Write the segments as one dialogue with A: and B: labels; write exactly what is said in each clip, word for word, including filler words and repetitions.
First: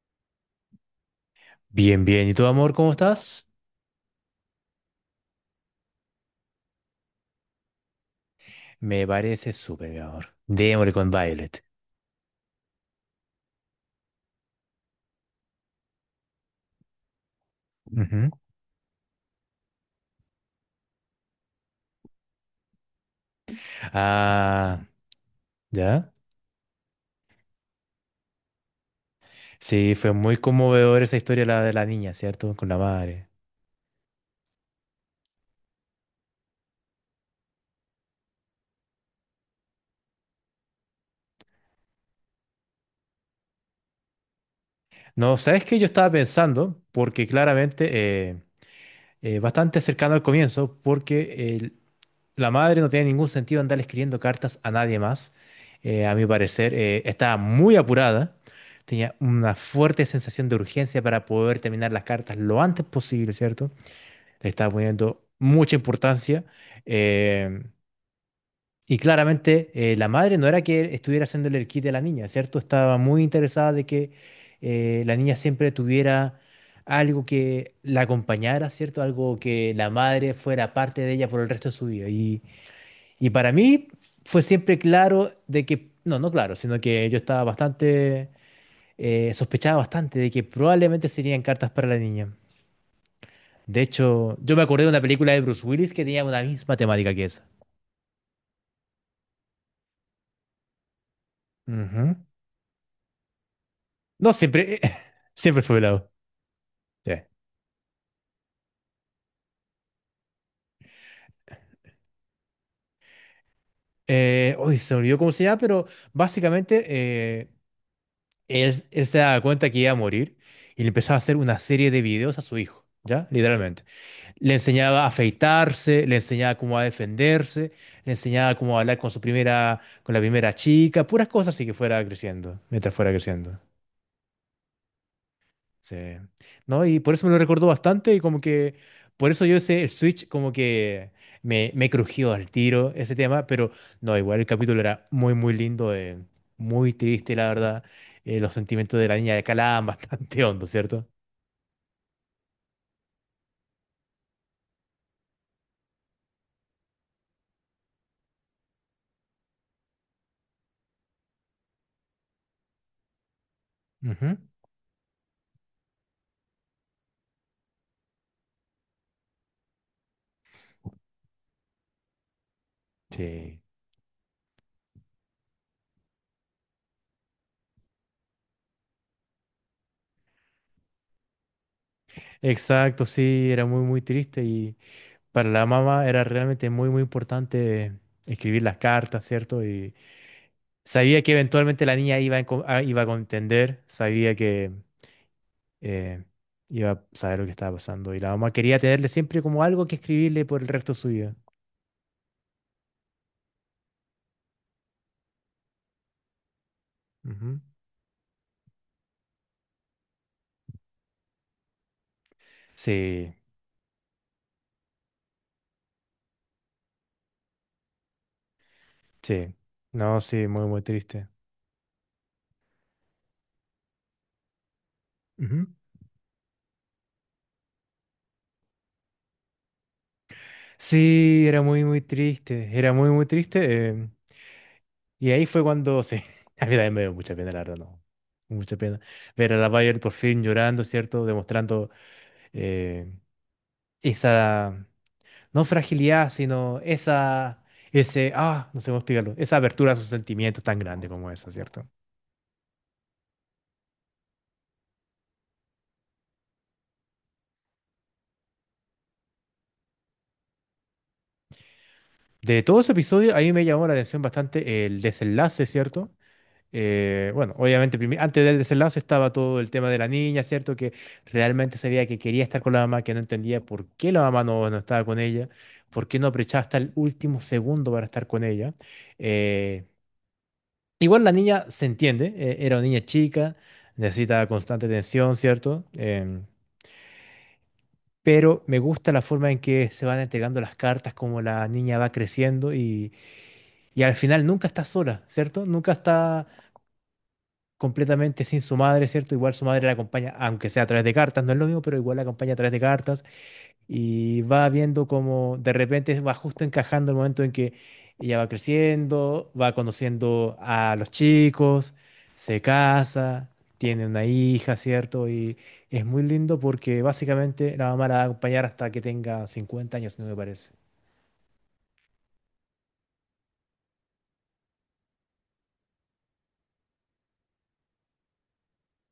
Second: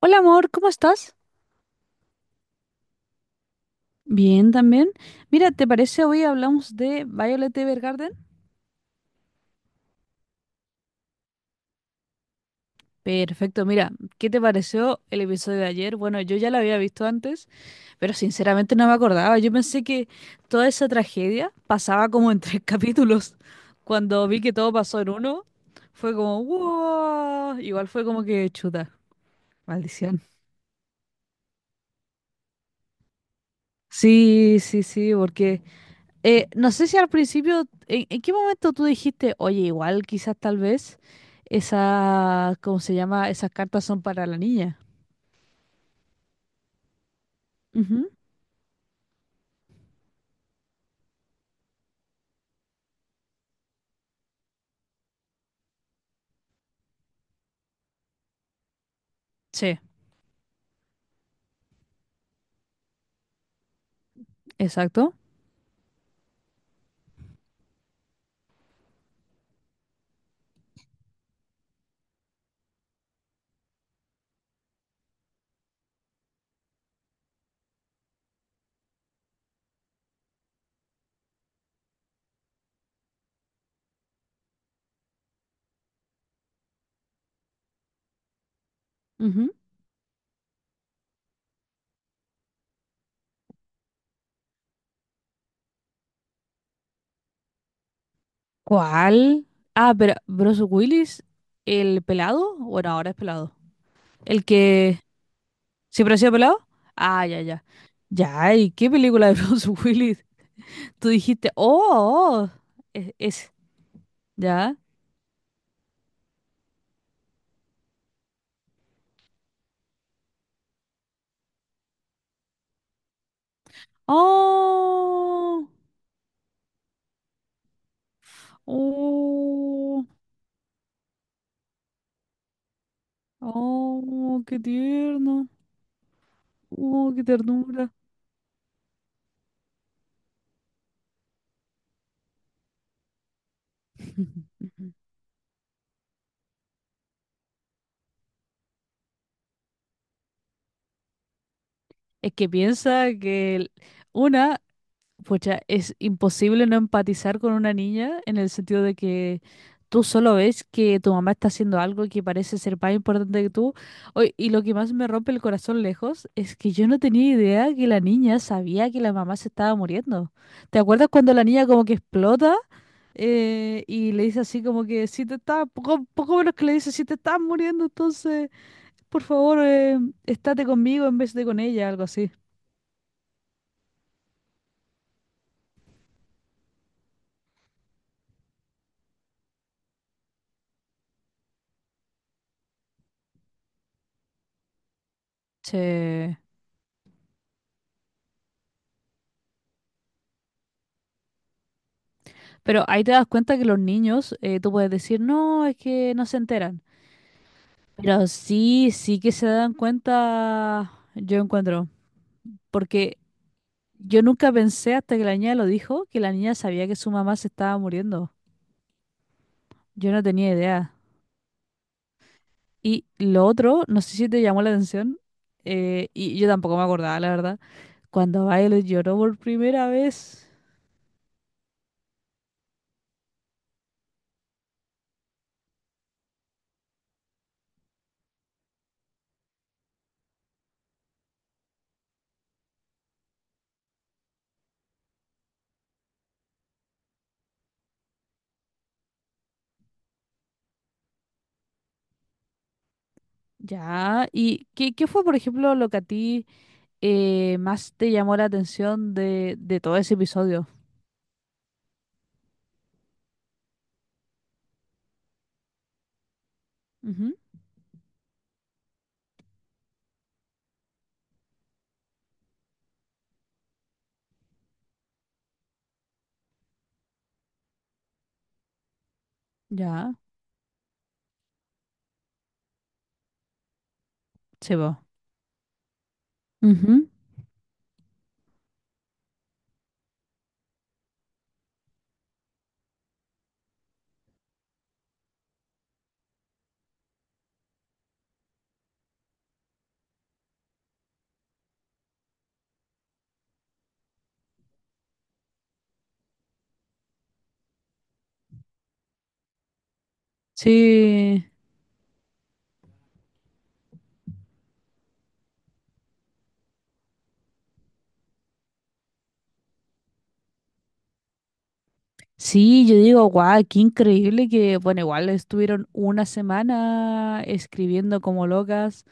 A: Hola amor, ¿cómo estás?
B: Bien, bien. ¿Y tú, amor, cómo estás?
A: Bien, también. Mira, ¿te parece hoy hablamos de Violet Evergarden?
B: Me parece súper, mi amor. Démosle con Violet.
A: Perfecto, mira, ¿qué te pareció el episodio de ayer? Bueno, yo ya lo había visto antes, pero
B: Ujú.
A: sinceramente no me acordaba. Yo pensé que toda esa tragedia pasaba como en tres capítulos. Cuando vi que todo
B: Ah,
A: pasó en uno,
B: ¿ya?
A: fue como, wow, igual fue como que chuta,
B: Sí, fue
A: maldición.
B: muy conmovedora esa historia la de la niña, ¿cierto? Con la madre.
A: Sí, sí, sí, porque, Eh, no sé si al principio, ¿en, en qué momento tú dijiste, oye, igual quizás tal vez esa, ¿cómo se llama? Esas cartas son para la niña.
B: No, ¿sabes qué? Yo estaba pensando, porque claramente,
A: Ujú,
B: eh, eh, bastante cercano al comienzo, porque el- la madre no tiene ningún sentido andar escribiendo cartas a nadie más. Eh, a mi parecer, eh, estaba muy apurada. Tenía una
A: sí,
B: fuerte sensación de urgencia para poder terminar las cartas lo antes posible, ¿cierto? Le estaba
A: exacto.
B: poniendo mucha importancia. eh, y claramente eh, la madre no era que estuviera haciéndole el kit a la niña, ¿cierto? Estaba muy interesada de que eh, la niña siempre tuviera algo que la acompañara, ¿cierto? Algo que la madre fuera parte de ella por el resto de su vida. Y, y para mí fue siempre claro de que, no, no claro, sino que yo estaba bastante, eh,
A: Ujú.
B: sospechaba bastante de que probablemente serían cartas para la niña. De hecho, yo me acordé de una película de Bruce Willis que tenía una misma temática que esa.
A: ¿Cuál? Ah, pero Bruce Willis, el
B: Ujú.
A: pelado, bueno, ahora es pelado.
B: No,
A: El
B: siempre,
A: que
B: siempre fue velado.
A: siempre ha sido pelado.
B: Sí.
A: Ah, ya, ya. Ya, ¿y qué película de Bruce Willis? Tú dijiste, oh, oh, oh, es, es-
B: Eh,
A: ya.
B: uy, se me olvidó cómo se llama, pero básicamente eh, él, él se daba cuenta que iba a morir y le empezaba a hacer una serie de videos a su hijo, ¿ya? Literalmente. Le enseñaba a
A: Oh,
B: afeitarse, le enseñaba cómo a defenderse, le enseñaba cómo a hablar con su primera,
A: oh.
B: con la primera chica, puras cosas así que fuera creciendo, mientras fuera creciendo.
A: Oh, qué tierno.
B: Sí. No, y
A: Oh,
B: por
A: qué
B: eso me lo recordó
A: ternura.
B: bastante y como que por eso yo ese el Switch como que me, me crujió al tiro ese tema, pero no, igual el capítulo era muy muy lindo, eh, muy triste la verdad. Eh, los sentimientos de la niña de Calaban bastante hondo, ¿cierto?
A: Es que piensa que el- una, pucha, es imposible no empatizar con una niña en el sentido de que tú solo ves que tu mamá está haciendo algo que parece ser más importante que tú. Oy,
B: Ujú.
A: y lo que más me rompe el corazón lejos es que yo no tenía idea que la niña sabía que la mamá se estaba muriendo. ¿Te acuerdas cuando la niña como que explota?
B: Sí.
A: Eh, y le dice así como que si te estás, poco, poco menos que le dice, si te estás muriendo, entonces, por favor, eh, estate conmigo en vez de con ella, algo así.
B: Exacto, sí, era muy muy triste y para la mamá era realmente muy muy importante escribir las cartas, ¿cierto? Y sabía que eventualmente la niña iba a enco- a- iba a contender, sabía que eh,
A: Sí.
B: iba a saber lo que estaba pasando. Y la mamá quería tenerle siempre como algo que escribirle por el resto de su vida.
A: Pero ahí te das cuenta que los niños, eh, tú puedes decir, no, es que no se enteran.
B: Ujú.
A: Pero sí, sí que se dan cuenta, yo encuentro. Porque
B: Sí,
A: yo nunca pensé hasta que la niña lo dijo, que la niña sabía que su mamá se estaba muriendo.
B: sí.
A: Yo
B: No,
A: no
B: sí,
A: tenía
B: muy, muy
A: idea.
B: triste.
A: Y lo otro, no sé si te llamó la atención,
B: Ujú.
A: eh, y yo tampoco me acordaba, la verdad, cuando Violet lloró por primera vez.
B: Sí, era muy, muy triste. Era muy, muy triste. eh, y ahí fue cuando, sí, a mí también me dio mucha pena, la verdad, no. Mucha pena. Ver a la Bayer por fin llorando, ¿cierto? Demostrando eh, esa, no fragilidad, sino esa, ese, ah, no sé cómo explicarlo, esa apertura a sus sentimientos tan grande como esa, ¿cierto?
A: Ya, ¿y qué, qué fue, por ejemplo, lo que a ti eh, más te llamó la atención de, de todo ese episodio?
B: De todo ese episodio, ahí me llamó la atención bastante el desenlace, ¿cierto? Eh,
A: Ujú.
B: bueno, obviamente primi- antes del desenlace estaba todo el tema de la niña, ¿cierto? Que realmente sabía que quería estar con la mamá, que no entendía por qué la mamá no, no estaba con ella, por qué no aprovechaba hasta el último segundo para estar con ella. Eh,
A: Ya,
B: igual la niña se entiende, eh, era una niña chica, necesita
A: se
B: constante
A: va.
B: atención, ¿cierto? Em,
A: Ujú.
B: pero me gusta la forma en que se van entregando las cartas, como la niña va creciendo. Y al final nunca está sola, ¿cierto? Nunca está completamente sin su madre, ¿cierto? Igual su madre la acompaña, aunque sea a través de cartas, no es lo mismo, pero igual la acompaña a través de cartas y va viendo como de repente va justo encajando el momento en que ella va creciendo, va conociendo a los
A: Sí.
B: chicos, se casa, tiene una hija, ¿cierto? Y es muy lindo porque básicamente la mamá la va a acompañar hasta que tenga cincuenta años, no me parece.
A: Sí, yo digo, guau, qué increíble que, bueno, igual estuvieron una semana escribiendo como locas,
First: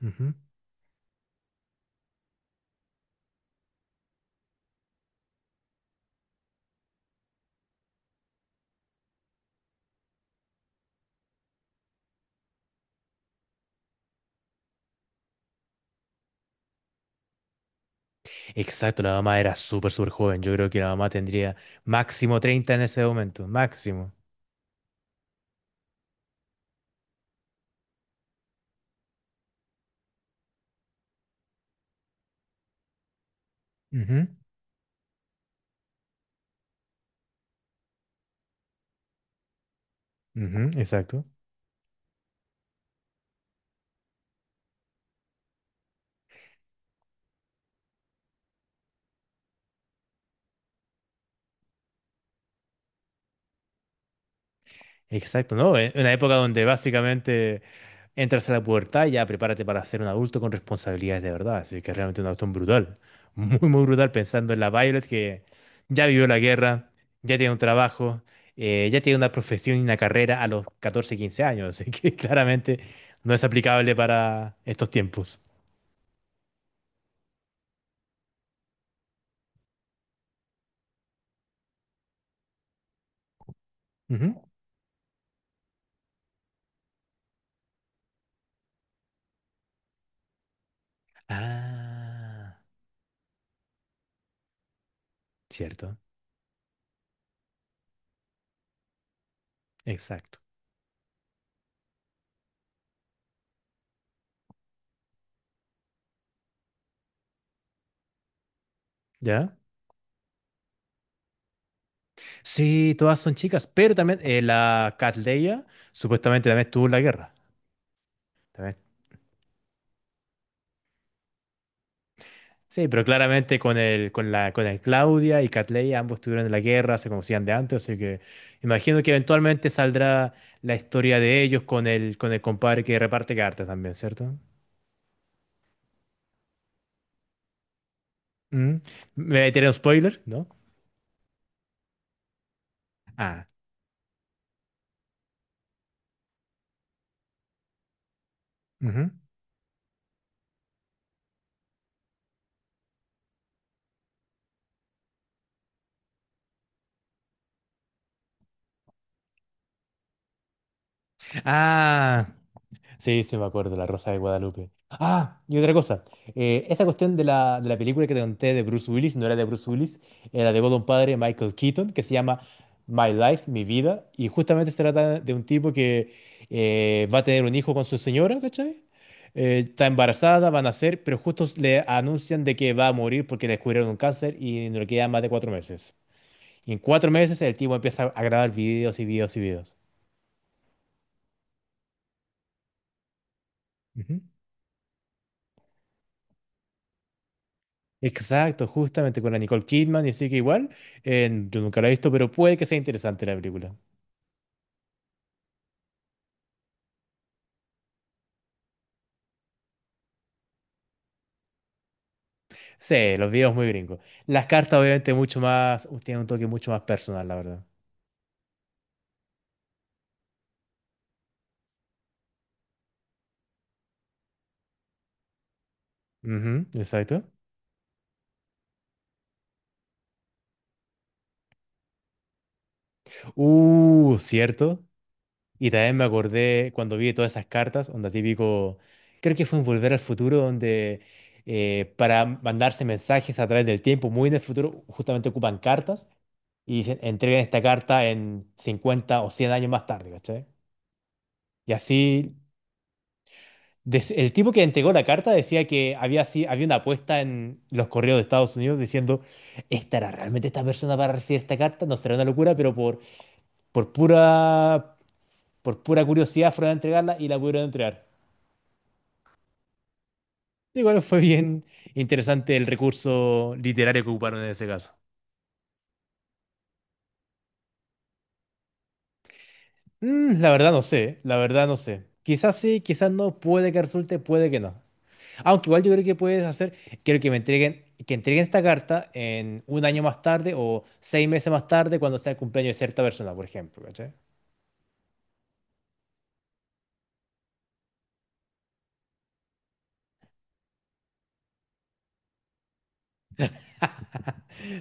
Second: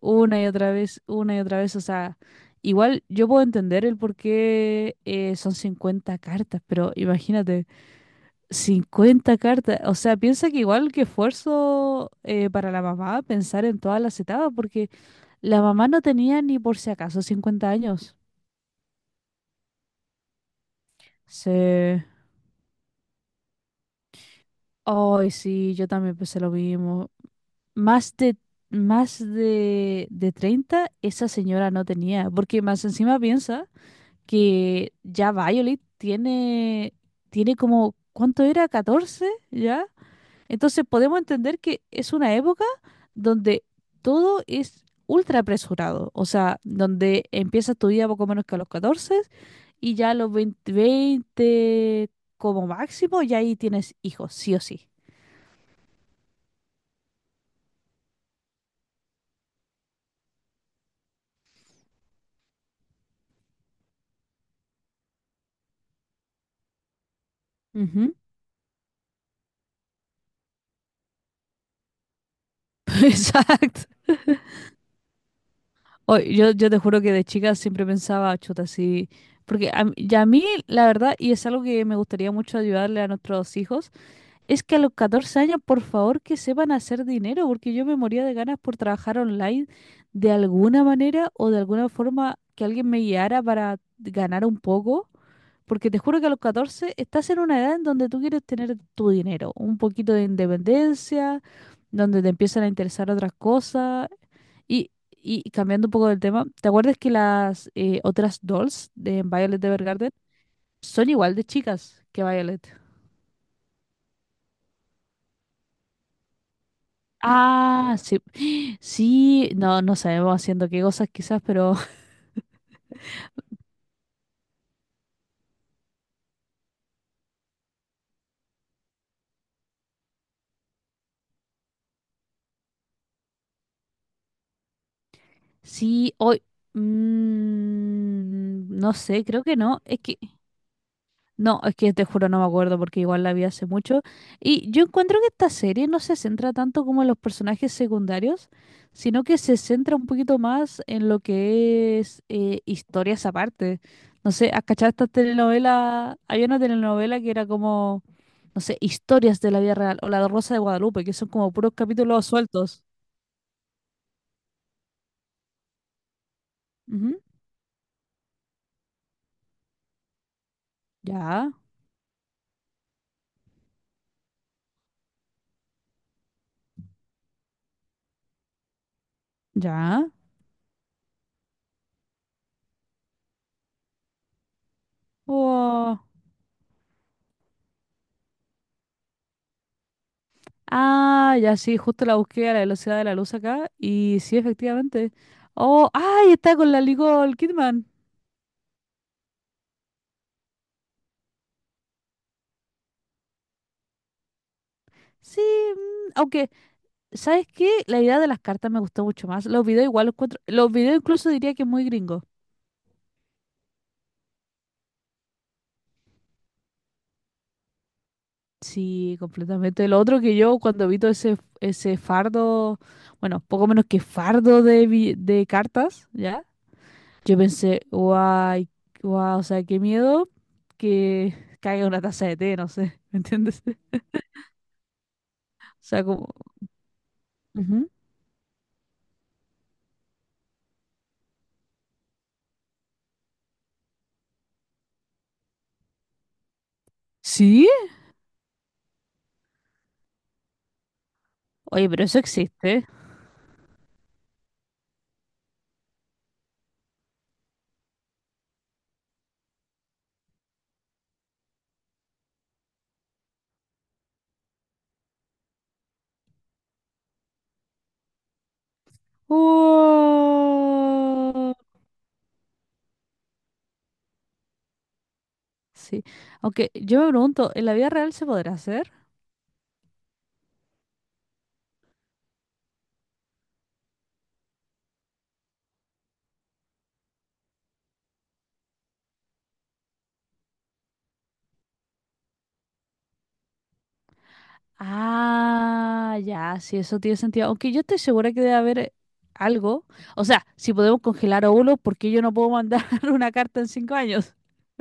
A: una y otra vez, una y otra vez, o sea, igual yo puedo entender el por qué eh, son cincuenta cartas, pero imagínate, cincuenta cartas, o sea, piensa que igual que esfuerzo eh, para la mamá pensar en todas las etapas, porque la mamá no tenía ni por si acaso cincuenta años.
B: Exacto, la mamá era súper, súper joven. Yo creo que la mamá tendría
A: Sí.
B: máximo treinta en ese momento, máximo.
A: Ay, sí, yo también pensé lo mismo. más de, más de, de treinta esa señora no tenía, porque más encima piensa
B: Ujú,
A: que ya Violet tiene, tiene como, ¿cuánto era? Catorce, ¿ya?
B: ujú,
A: Entonces podemos
B: exacto.
A: entender que es una época donde todo es ultra apresurado, o sea, donde empiezas tu vida poco menos que a los catorce, y ya a los veinte veinte como máximo, ya ahí tienes hijos, sí o sí.
B: Exacto, ¿no? En una época donde básicamente entras a la pubertad y ya prepárate para ser un adulto con responsabilidades de verdad. Así que realmente una cuestión brutal. Muy, muy brutal pensando en la Violet que ya vivió la guerra, ya tiene un
A: Ujú.
B: trabajo, eh, ya tiene una profesión y una carrera a los catorce quince años. Así que claramente no es
A: Exacto.
B: aplicable para estos tiempos.
A: Oh, yo, yo te juro que de chica siempre pensaba, chuta, así. Porque a, mí- y a mí, la verdad, y es algo que me gustaría mucho ayudarle a nuestros hijos, es que a los catorce años, por favor, que sepan hacer dinero, porque yo me moría de ganas por trabajar online de alguna manera o de alguna forma
B: Ah,
A: que alguien me guiara para ganar un poco. Porque te
B: cierto,
A: juro que a los catorce estás en una edad en donde tú quieres tener tu dinero, un poquito de
B: exacto.
A: independencia, donde te empiezan a interesar otras cosas. Y, y cambiando un poco del tema, ¿te acuerdas que las eh, otras dolls de
B: ¿Ya?
A: Violet Evergarden son igual de chicas que Violet?
B: Sí, todas son chicas, pero también eh, la Cat Leia supuestamente también estuvo en la guerra.
A: Ah, sí.
B: También.
A: Sí, no, no sabemos haciendo qué cosas quizás, pero
B: Sí, pero claramente con el, con la, con el Claudia y Cat Leia, ambos estuvieron en la guerra, se conocían de antes, así que imagino que eventualmente saldrá la historia de ellos con el, con el compadre que reparte cartas también, ¿cierto?
A: sí, hoy...
B: ¿Mm?
A: mm, no sé,
B: ¿Me
A: creo
B: voy a
A: que
B: tirar un
A: no. Es que
B: spoiler? ¿No?
A: No, es que te juro no me acuerdo porque igual la
B: Ah.
A: vi hace mucho. Y yo encuentro que esta serie no se centra tanto como en los personajes secundarios,
B: Ujú.
A: sino que se centra un poquito más en lo que es eh, historias aparte. No sé, ¿has cachado estas telenovelas? Había una telenovela que era como, no sé, historias de la vida real o La Rosa de Guadalupe, que son como puros capítulos
B: Ah.
A: sueltos.
B: Sí, sí, me acuerdo, La Rosa de Guadalupe. Ah, y otra cosa. eh, esa cuestión
A: Ujú.
B: de la, de la película que te conté de Bruce Willis, no era de Bruce Willis, era de un padre,
A: Ya,
B: Michael Keaton, que se llama My Life, Mi Vida, y justamente se trata de un tipo que eh, va a tener un hijo con su señora, ¿cachai? Eh, está
A: ya.
B: embarazada, va a nacer, pero justo le anuncian de que va a morir porque le descubrieron un cáncer y no le quedan más de cuatro meses.
A: Wow.
B: Y en cuatro meses el tipo empieza a grabar videos y videos y videos.
A: Ah, ya sí, justo la busqué a la velocidad de la luz acá y
B: Ujú.
A: sí, efectivamente. Oh, ay, está con la Nicole Kidman.
B: Exacto, justamente con la Nicole Kidman, y así que igual, eh, yo nunca la he visto, pero puede que sea interesante la película.
A: Sí, mm, aunque, ¿sabes qué? La idea de las cartas me gustó mucho más. Los videos igual los encuentro, los videos incluso diría que es muy gringo.
B: Sí, los videos muy gringos. Las cartas obviamente mucho más, uh, tienen un toque mucho más personal, la verdad.
A: Sí, completamente. Lo otro que yo cuando vi todo ese, ese fardo, bueno, poco menos que fardo de, vi- de cartas, ¿ya?
B: Ujú, exacto.
A: Yo pensé, guay, guau, o sea, qué miedo que caiga una taza de té, no sé, ¿me entiendes?
B: Uh, cierto. Y
A: O
B: también me
A: sea, como,
B: acordé cuando vi todas esas cartas,
A: ujú.
B: onda típico, creo que fue en Volver al Futuro, donde eh, para mandarse mensajes a través del tiempo, muy en el futuro, justamente ocupan cartas y dicen, entregan esta
A: ¿Sí?
B: carta en cincuenta o cien años más tarde, ¿cachai? Y
A: Oye, pero eso
B: así,
A: existe.
B: des- el tipo que entregó la carta decía que había, así, había una apuesta en los correos de Estados Unidos diciendo, ¿estará realmente esta persona para recibir esta carta? No será una locura, pero por, por pura, por pura curiosidad fueron a entregarla y la pudieron entregar. Igual fue
A: Oh,
B: bien interesante el recurso literario que ocuparon en ese caso.
A: sí. Aunque yo me pregunto, ¿en la vida real se podrá hacer?
B: Mm, la verdad no sé, la verdad no sé. Quizás sí, quizás no, puede que resulte, puede que no. Aunque igual yo creo que puedes hacer, quiero que me entreguen, que entreguen esta carta en un año más tarde o seis meses más tarde cuando sea el cumpleaños de cierta persona, por ejemplo, ¿cachai?
A: Ah, ya, sí, eso tiene sentido. Aunque yo estoy segura que debe haber eh, algo. O sea, si podemos congelar óvulos, ¿por qué yo no puedo mandar una carta en cinco años?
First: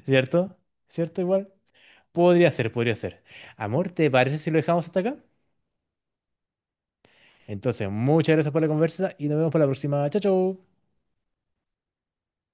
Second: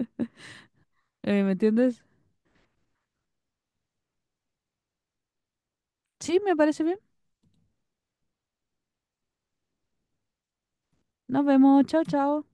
B: ¿Cierto? ¿Cierto
A: Eh, ¿me
B: igual?
A: entiendes?
B: Podría ser, podría ser. Amor, ¿te parece si lo dejamos hasta acá?
A: Sí, me parece bien.
B: Entonces, muchas gracias por la conversa y nos vemos para la próxima. Chao, chao.
A: Nos vemos. Chao, chao.